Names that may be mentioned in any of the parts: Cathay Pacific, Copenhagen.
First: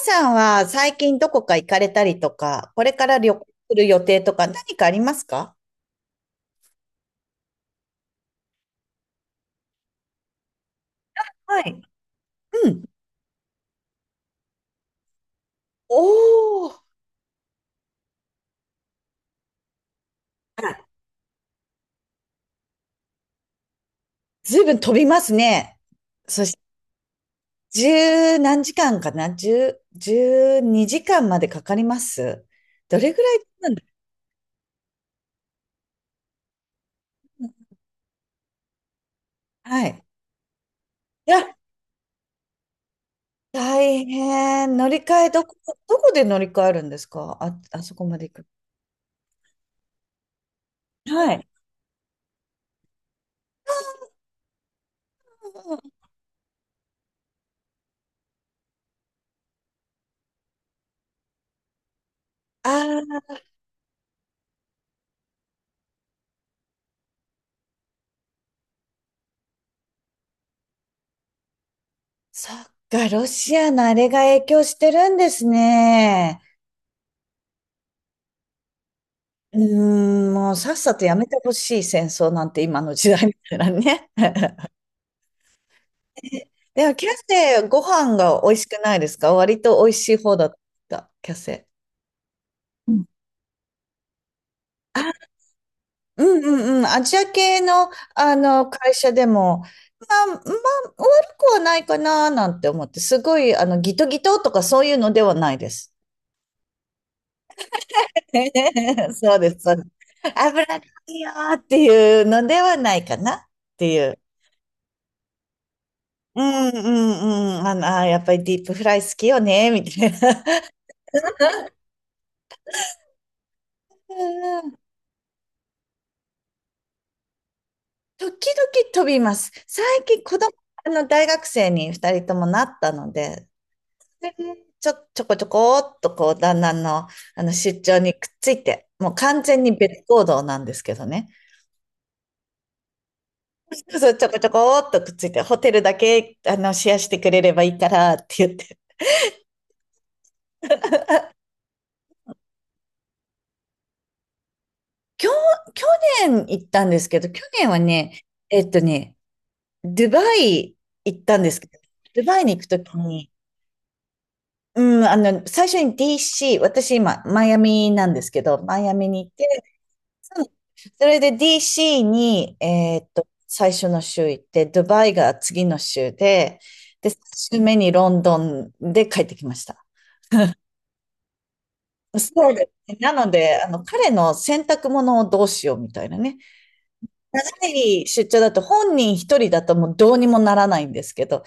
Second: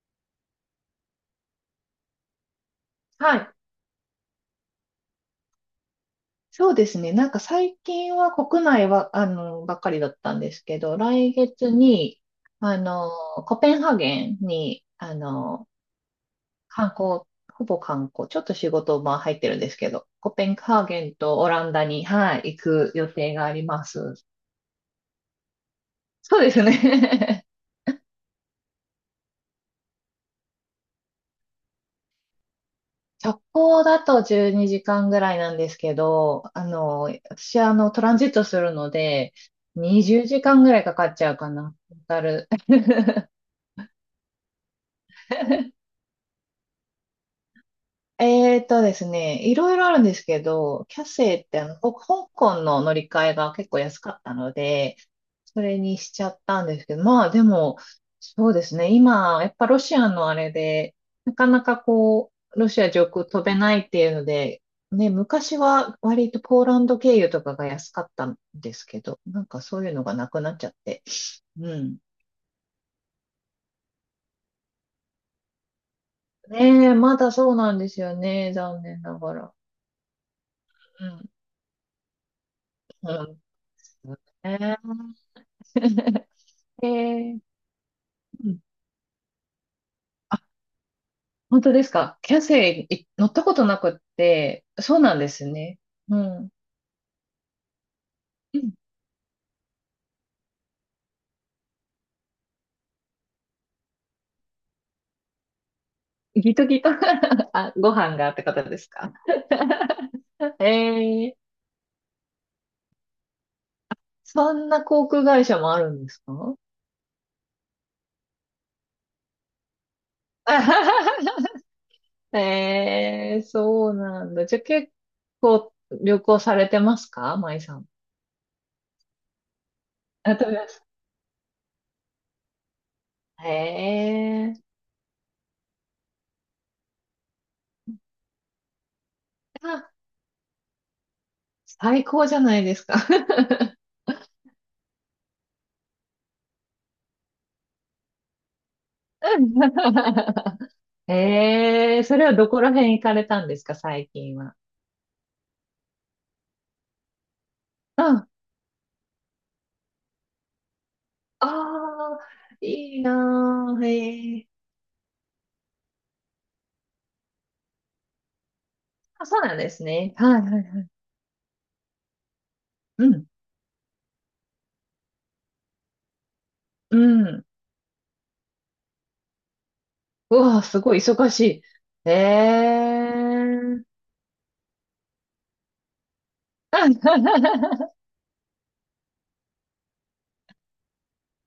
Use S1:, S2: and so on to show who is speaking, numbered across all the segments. S1: さんは最近どこか行かれたりとか、これから旅
S2: は
S1: 行
S2: い。
S1: する予定とか何かありますか？
S2: そうですね。なんか最近は国内は、ばっかりだったんですけど、来
S1: は
S2: 月
S1: い。
S2: に、
S1: う
S2: あ
S1: ん。
S2: の、コペンハーゲンに、
S1: おー、
S2: 観光、ほぼ観光、ちょっと仕事、まあ入ってるんですけど、コペン
S1: あ
S2: ハー
S1: ら、
S2: ゲンとオランダに、はい、行く予定があります。
S1: ずいぶん飛びますね。
S2: そう
S1: そ
S2: で
S1: して、
S2: すね。
S1: 十何時間かな、十、十二時間までかかります。どれぐ らい
S2: 直
S1: なんだ。
S2: 行だと12時間ぐらいなんですけど、私はトランジットするので、
S1: はい。
S2: 20時間ぐらいかかっち
S1: い
S2: ゃう
S1: や、
S2: かな。トータル。
S1: 大変。乗り換え、どこ、どこで乗り換えるんですか、あ、あそこまで行く。
S2: ですね、いろいろあるんですけど、キャ
S1: は
S2: セイ
S1: い。
S2: って香港の乗り換えが結構安かったので、それにしちゃったんですけど、まあでも、そうですね、今、やっぱロシアのあれで、なかなかこう、ロ
S1: あ
S2: シア上
S1: あ
S2: 空
S1: ー、
S2: 飛べないっていうので、ね、昔は割とポーランド経由とかが安かったんですけど、なんかそういうのがなくなっちゃって。うん。
S1: そっか、ロシアのあれが影響してるんですね。
S2: ねえ、まだそうなんですよね、残念ながら。
S1: うーん、もうさっさと
S2: う
S1: やめ
S2: ん。
S1: てほしい、戦争なんて今の時
S2: う
S1: 代み
S2: ん。
S1: たいなね。
S2: ね。
S1: で
S2: え
S1: も、キャ
S2: ー、
S1: セイ、ご飯が
S2: う
S1: 美
S2: ん、
S1: 味しくないですか、割と美味しい方
S2: あ、
S1: だった、キャ
S2: 本
S1: セ
S2: 当ですか。キャセ
S1: イ。う
S2: イ
S1: ん、
S2: い乗ったことなくって、そうなん
S1: あ、
S2: ですね。う
S1: うんう
S2: ん。
S1: んうん。アジア系の、
S2: うん。
S1: 会社でも、まあ、まあ、悪くはないかななんて思って、すごい、ギトギトとかそういうのではないです。
S2: ギトギト。 あ、ご飯がってことですか。
S1: そうです、そうです。
S2: え
S1: 油がいいよ
S2: ー、
S1: っていうのではないかなっていう。
S2: そんな航空会社もあるんです
S1: う
S2: か？
S1: んうんうん。やっぱりディープフライ好きよね、みたいな。
S2: えー、そう
S1: う
S2: なんだ。じゃあ
S1: んうん。
S2: 結構旅行されてますか、舞さん。
S1: 時々飛びます。最近
S2: あ、
S1: 子
S2: 飛
S1: 供、
S2: びます。
S1: 大学生に二人ともなったので、で、
S2: えー、
S1: ちょ、ちょこちょこっとこう、旦那の、出張にくっついて、もう完全に
S2: あ、
S1: 別行動なんですけどね。
S2: 最高じゃないですか。
S1: そうそう、ちょこちょこっとくっついて、ホテルだけ、シェアしてくれればいいからって言って。
S2: ええ、それはどこら辺行かれたんですか、最近は。
S1: 去、去年行ったんですけど、去年は
S2: うん。
S1: ね、
S2: あ
S1: ドバイ行ったんですけど、
S2: あ、
S1: ドバイに行くとき
S2: いい
S1: に、
S2: なー。へえ。
S1: うん、最初に DC、私今、マイアミなんですけど、マイアミに
S2: あ、
S1: 行っ
S2: そうなん
S1: て、
S2: ですね。はいは
S1: そ、
S2: いはい。
S1: それで DC に、
S2: うん。
S1: 最初の週行って、ドバイが次の週で、
S2: う
S1: で、3
S2: ん。
S1: 週目にロンドンで帰ってきました。
S2: うわあ、すごい忙しい。え
S1: そうですね。なので、
S2: え。
S1: 彼の洗濯物をどうしようみたいなね。長 い出張だと本人一人だともうどうにもならないんですけど、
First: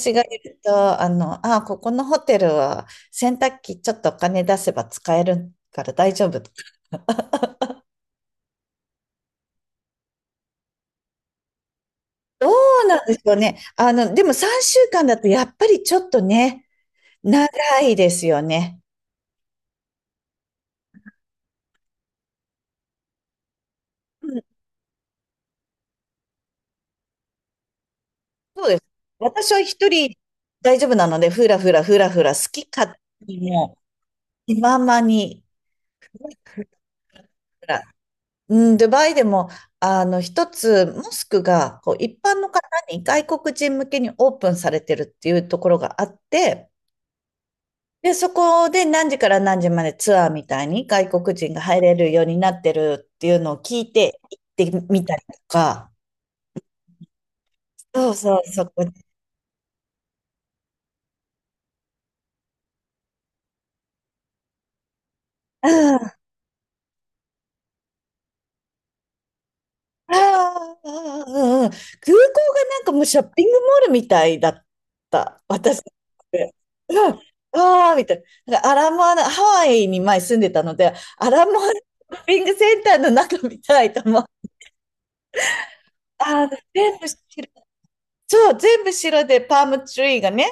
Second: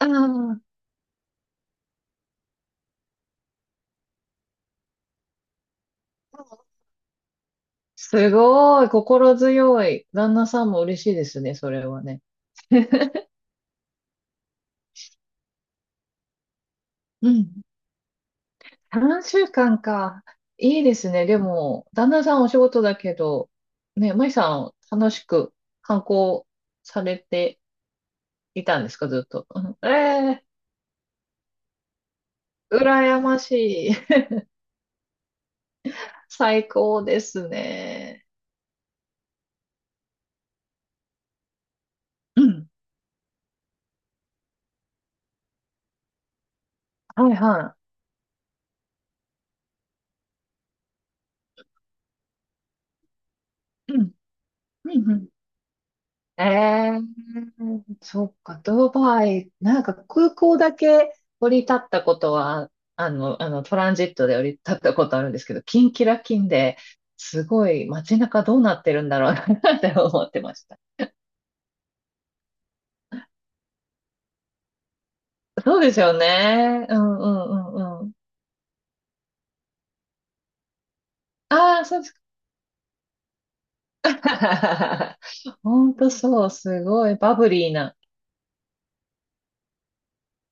S2: あ
S1: がいる
S2: あ、
S1: と、あ、ここのホテルは洗濯機ちょっとお金出せば使えるから大丈夫。
S2: すごい。心強い。旦那さんも嬉しいですね、それはね。
S1: どうなんでしょうね。でも3週間だとやっぱりちょっとね、
S2: う
S1: 長
S2: ん。
S1: いですよね。
S2: 3週間かんか。いいですね。でも、旦那さんお仕事だけど、ね、舞
S1: うん、
S2: さん、楽しく観光されてい
S1: そうで
S2: た
S1: す。
S2: んですか、ずっと。
S1: 私
S2: う
S1: は
S2: ん、え
S1: 一人
S2: えー、
S1: 大丈夫なので、ふらふらふらふら、好き勝
S2: 羨
S1: 手
S2: ま
S1: に、
S2: し
S1: も
S2: い。
S1: う気ままに、ふ ら
S2: 最
S1: ふ
S2: 高です
S1: ら。
S2: ね。
S1: うん、ドバイでも、一つ、モスクが、こう、一般
S2: う
S1: の方
S2: ん。
S1: に、外国人向けにオープンされてるっていうところがあって、
S2: はいは
S1: で、そこで何時から何時までツアーみたいに外国人が入れるようになってるっていうのを聞い
S2: い。うん。
S1: て行って
S2: う
S1: み
S2: ん、
S1: た
S2: う
S1: り
S2: ん。
S1: とか、
S2: ええ、
S1: そう
S2: そっ
S1: そう、
S2: か、
S1: そこ
S2: ド
S1: で。
S2: バイ、なんか空港だけ降り立ったことは、トランジットで降り立ったことあるんですけど、キンキラキンで、すごい街中どうなってるんだろうなって
S1: あ
S2: 思ってまし
S1: あ、
S2: た。
S1: うんうん、空港がなんかもうショッピングモールみたいだった、私
S2: そう
S1: にと
S2: ですよ
S1: って。
S2: ね。うんう
S1: うん、
S2: んう
S1: ああ、
S2: んう
S1: み
S2: ん。
S1: たいな。なんかアラモアナ、ハワイに前住んでたので、アラモアナシ
S2: ああ、そうです
S1: ョ
S2: か。
S1: ッピングセンターの中みたいと思う。
S2: ほんと
S1: あ
S2: そ
S1: あ、
S2: う、す
S1: 全部
S2: ごいバブ
S1: 白。
S2: リーな。
S1: そう、全部白でパームツリーがね、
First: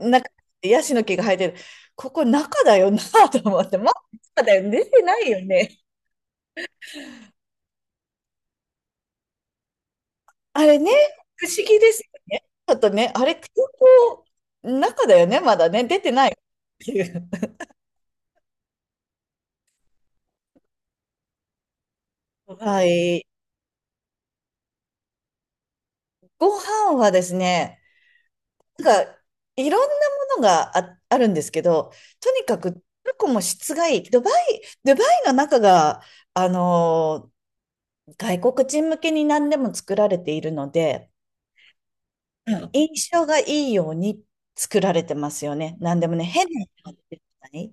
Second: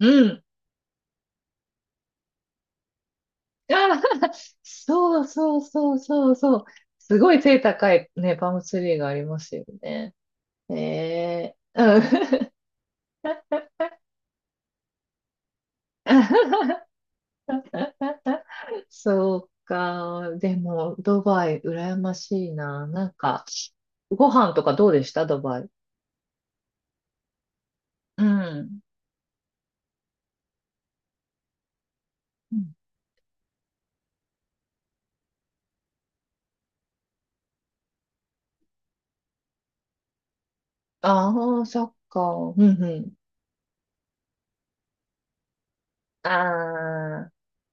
S2: うん。
S1: でヤシの木が生えてる。ここ中だよなと思っ て、
S2: あ
S1: まあ、
S2: あ、
S1: 中だよね、出てな
S2: そう
S1: いよ
S2: そう
S1: ね。
S2: そうそうそう。すごい背高いね、パームツリーがありますよね。
S1: あれね、不
S2: ね
S1: 思議
S2: え。
S1: で
S2: う
S1: す
S2: ん。
S1: よね。ちょっとね、あれ、空港の中だよね、まだね、出てないっていう。
S2: そうか。でも、ドバイ、羨ましい
S1: は
S2: な。なん
S1: い。
S2: か、ご飯とかどうでしたドバイ。
S1: ご飯はですね、
S2: うん。
S1: なんか、いろんなものがあ、あるんですけど、とにかく、トルコも質がいい。ドバイ、ドバイの中が、あのー、外国人向けに何でも作られているので、
S2: ああー、そっか。
S1: う
S2: うん
S1: ん。
S2: う
S1: 印
S2: ん。
S1: 象がいいように作られてますよね。何でもね、
S2: あ
S1: 変なのが出て
S2: あ、
S1: こない。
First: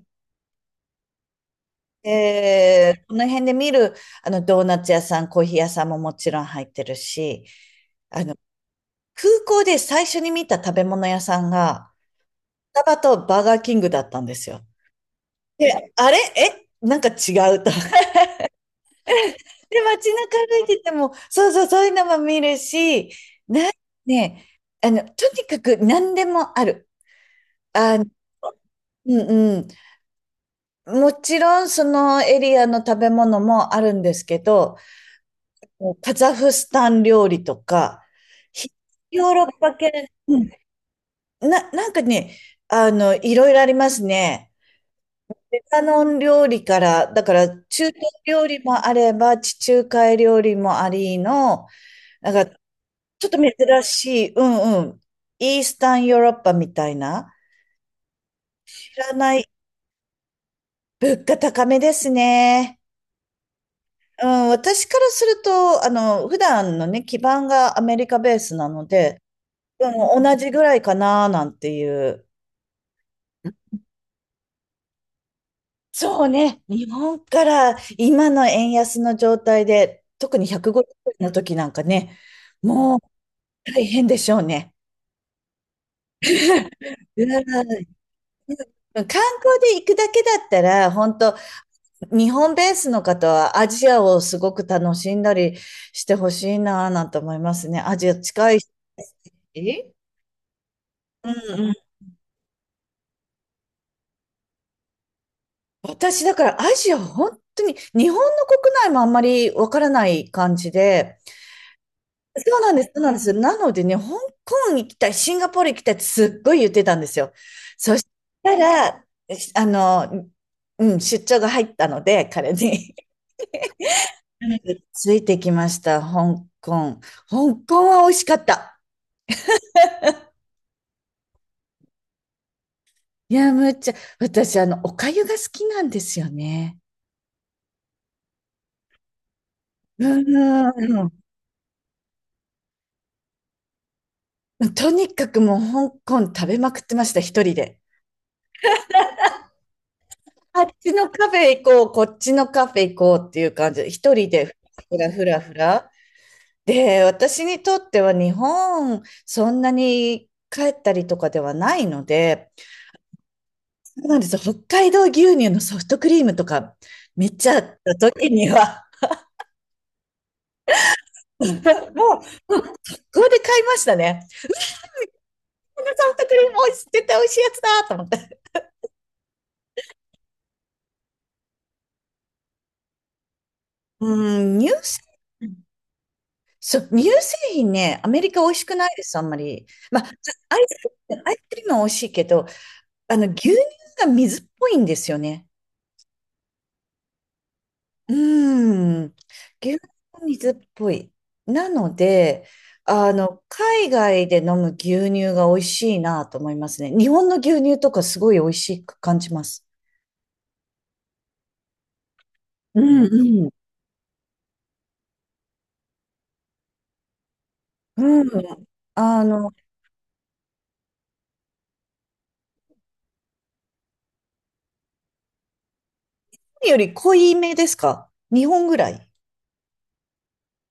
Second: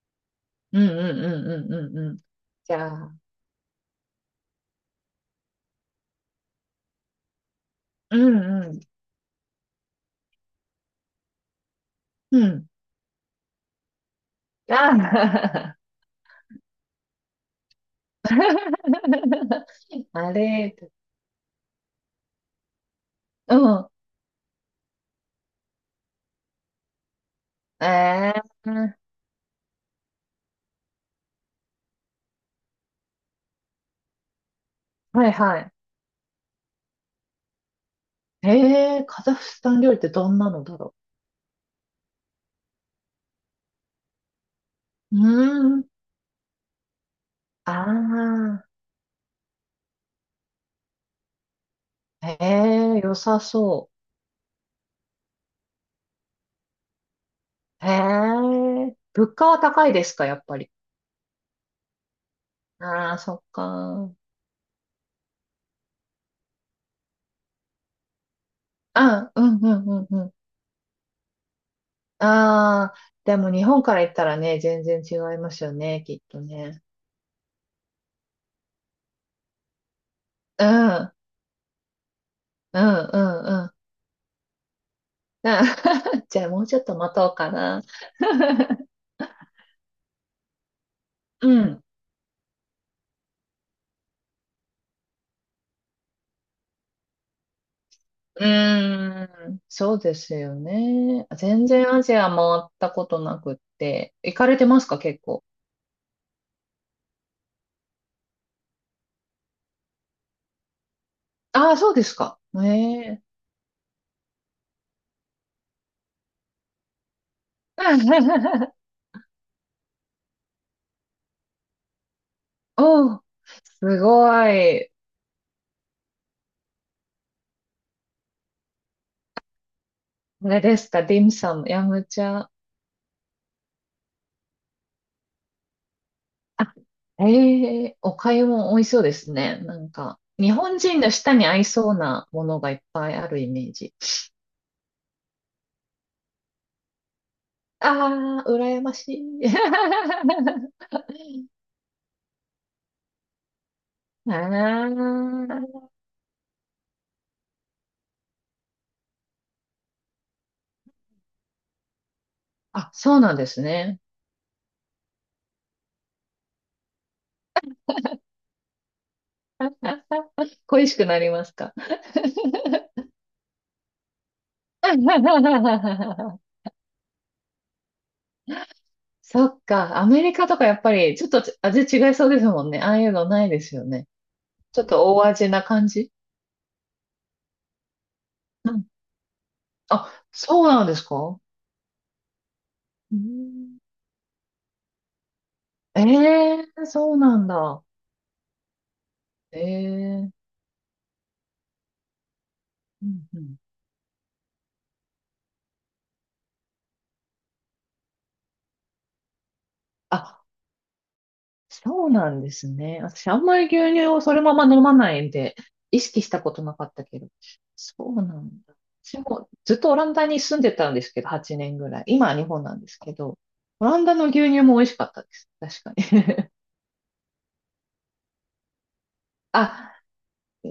S2: うんうんうんうんうんうん。じゃ
S1: こ
S2: あ、
S1: の辺で見る、ドーナツ屋さん、コーヒー屋さんももちろん入ってるし、
S2: う
S1: あの、
S2: んうん。
S1: 空港で最初に見た食べ物屋さんが、
S2: うん。
S1: スタバとバーガーキングだったんですよ。
S2: あ
S1: で、
S2: あ、
S1: あれえ、なんか違うと。で、街
S2: あ
S1: 中歩い
S2: れ、
S1: てても、そうそう、そういうのも見るし、
S2: う
S1: な、
S2: ん。
S1: ね、とにかく何でもある。あ、
S2: ええ、
S1: うんうん。もちろん、そのエリアの食べ物もあるんですけど、
S2: はいはい。
S1: もうカザフスタン料理とか、
S2: え
S1: ひ、
S2: え、カ
S1: ヨー
S2: ザフ
S1: ロッ
S2: ス
S1: パ
S2: タン料理って
S1: 系、
S2: ど
S1: う
S2: ん
S1: ん、
S2: なのだろ
S1: な、なんかね、いろいろありますね。
S2: う。
S1: レ
S2: う
S1: バ
S2: ーん。
S1: ノン料理から、だから中東料
S2: あ
S1: 理もあれば、地中海料理もありの、
S2: あ、
S1: なん
S2: へ
S1: か
S2: え、良
S1: ちょっと
S2: さ
S1: 珍
S2: そ
S1: しい、うんうん、イースタンヨーロッパみたいな、
S2: う。へ
S1: 知
S2: え、
S1: ら
S2: 物
S1: ない、
S2: 価は高いですか、やっぱり。
S1: 物価高めですね。
S2: ああ、そっか。
S1: うん、私からすると、普段のね、基盤がアメリカベースなので、
S2: あ、うんうんうん
S1: う
S2: う
S1: ん、
S2: ん。
S1: 同じぐらいかななんていう。
S2: ああ、でも日本から行ったらね、全然違いますよね、きっ
S1: そう
S2: と
S1: ね。
S2: ね。
S1: 日本から今の円安の状態で、特に
S2: うん、
S1: 150
S2: うん、
S1: 円の時なんかね、
S2: う
S1: もう
S2: ん、うん。
S1: 大変でしょうね。
S2: じゃあもうちょっと待
S1: う
S2: とうかな。
S1: わ、観光で行くだけだったら、本当、
S2: うん。
S1: 日本ベースの方はアジアをすごく楽しんだりしてほしいなぁなんて思いますね。アジア
S2: う
S1: 近いし。
S2: ーん、そ
S1: う
S2: うですよね。
S1: んう
S2: 全
S1: ん。
S2: 然アジア回ったことなくって。行かれてますか、結構。
S1: 私だからアジア、本当に日本の国内もあんまりわからない感じで、
S2: ああ、そうですか。
S1: そうなんです、そうなんで
S2: ね
S1: す。なのでね、香港行きたい、シンガポール行きたいってすっごい言ってたんですよ。そした
S2: え。
S1: ら、し、うん、出張が入ったので、彼に。
S2: おー、す
S1: な
S2: ご
S1: ので
S2: い。
S1: ついてきました、香港。香港は美味しかった。
S2: これですか、ディムサム、ヤムチャ。
S1: いや、むっちゃ、私、お粥が好きなんですよ
S2: あ、
S1: ね。
S2: ええ、お粥も美味しそうですね。なん
S1: う
S2: か、日本人
S1: ん。
S2: の舌に合いそうなものがいっぱいあるイメージ。
S1: とにかくもう香港食べまくってました、一人で。
S2: ああ、羨ましい。
S1: あっちのカフェ行こう、こっちのカフェ行こうっていう感じで、一人
S2: あ
S1: でふらふらふらふら。
S2: ー
S1: で、私にとっては日本、そんなに帰ったりとかではないので、
S2: あ、そうなんです
S1: そ
S2: ね。
S1: うなんですよ。北海道牛乳のソフトクリームとか、めっちゃあった時には、
S2: 恋しくなり ま
S1: もう、
S2: すか。
S1: もうここで買いましたね。ソフトク リーム美味しい、絶対美味しいやつだと思って。
S2: そっか、アメリカとかやっぱりちょっと味違いそうですもんね。ああいうのないですよね。
S1: うん、乳
S2: ちょっ
S1: 製
S2: と大味
S1: 品、
S2: な感じ。
S1: そう、乳製品ね、アメリカ美味しくないです、あんまり。まあ、
S2: あ、
S1: ア
S2: そ
S1: イ
S2: うなん
S1: ス、
S2: ですか。
S1: アイ
S2: う
S1: スクリームは美味しいけど、
S2: ー
S1: 牛乳
S2: ん。
S1: が水っぽいんですよね。
S2: ええ、そうなんだ。
S1: うーん、牛乳
S2: ええ、
S1: 水っぽい。なので、
S2: うんうん。
S1: 海外で飲む牛乳が美味しいなと思いますね。日本の牛乳とかすごい美味しく感じます。
S2: あ、そうなんです
S1: う
S2: ね。私、あん
S1: ん
S2: まり牛乳をそのまま飲まないんで、意識したことなかったけど。そ
S1: う
S2: うな
S1: ん。う
S2: ん
S1: ん。
S2: だ。私
S1: あ
S2: も
S1: の、
S2: ずっとオランダに住んでたんですけど、8年ぐらい。今は日本なんですけど、オランダの牛乳も美味しかったです。確かに。
S1: より濃いめですか、日本ぐらい。
S2: あ、う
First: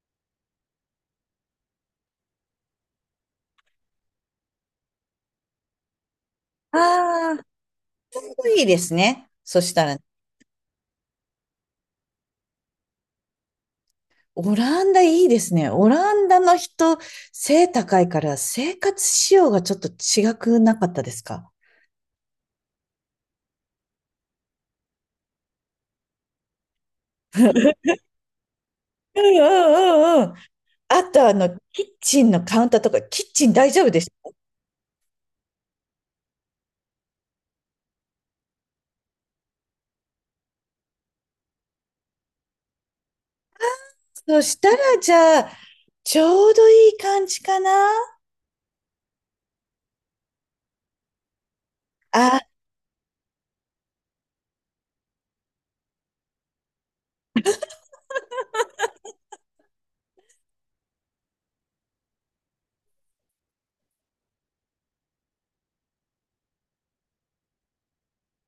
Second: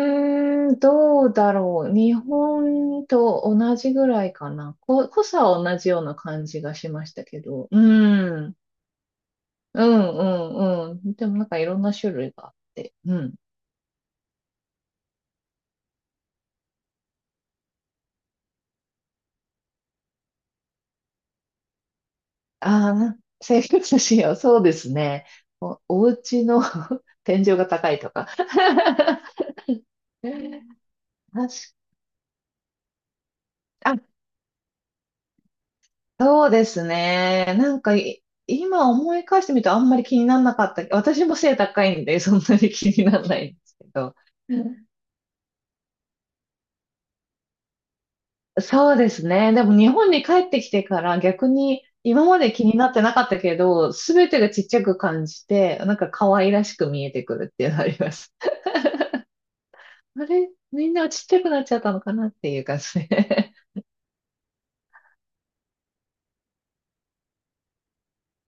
S2: ーん、どうだろう。日本と同じぐらいかな。濃さは同じような感じがしました
S1: あ
S2: け
S1: あ、
S2: ど。う
S1: 濃
S2: ん。
S1: いですね。そし
S2: う
S1: たら、
S2: ん、うん、うん。でもなんかいろんな種類があって。うん。
S1: オランダいいですね。オランダの人、背高いから生活仕様がちょっと違くなかったですか？
S2: ああ、な生活しよそうですね。お家の 天井が高いとか。
S1: うんうんうんうん。あと、
S2: 確か、
S1: キッチンのカウンターとか、キッチン大丈夫
S2: あ、
S1: でし
S2: そうですね。なんかい、今思い返してみるとあんまり気にならなかった。私も背高いんで、そんなに気にならないんですけ
S1: ょ、
S2: ど。
S1: そ
S2: う
S1: したら、
S2: ん。
S1: じゃあ、ちょうどいい感じかな、
S2: そうですね。でも日本に帰ってきてから逆に今まで
S1: あ
S2: 気になってなかったけど、すべてがちっちゃく感じて、なんか可愛らしく見えてくるっていうのあります。あれみんなちっちゃくなっちゃったのかなっていう感じで。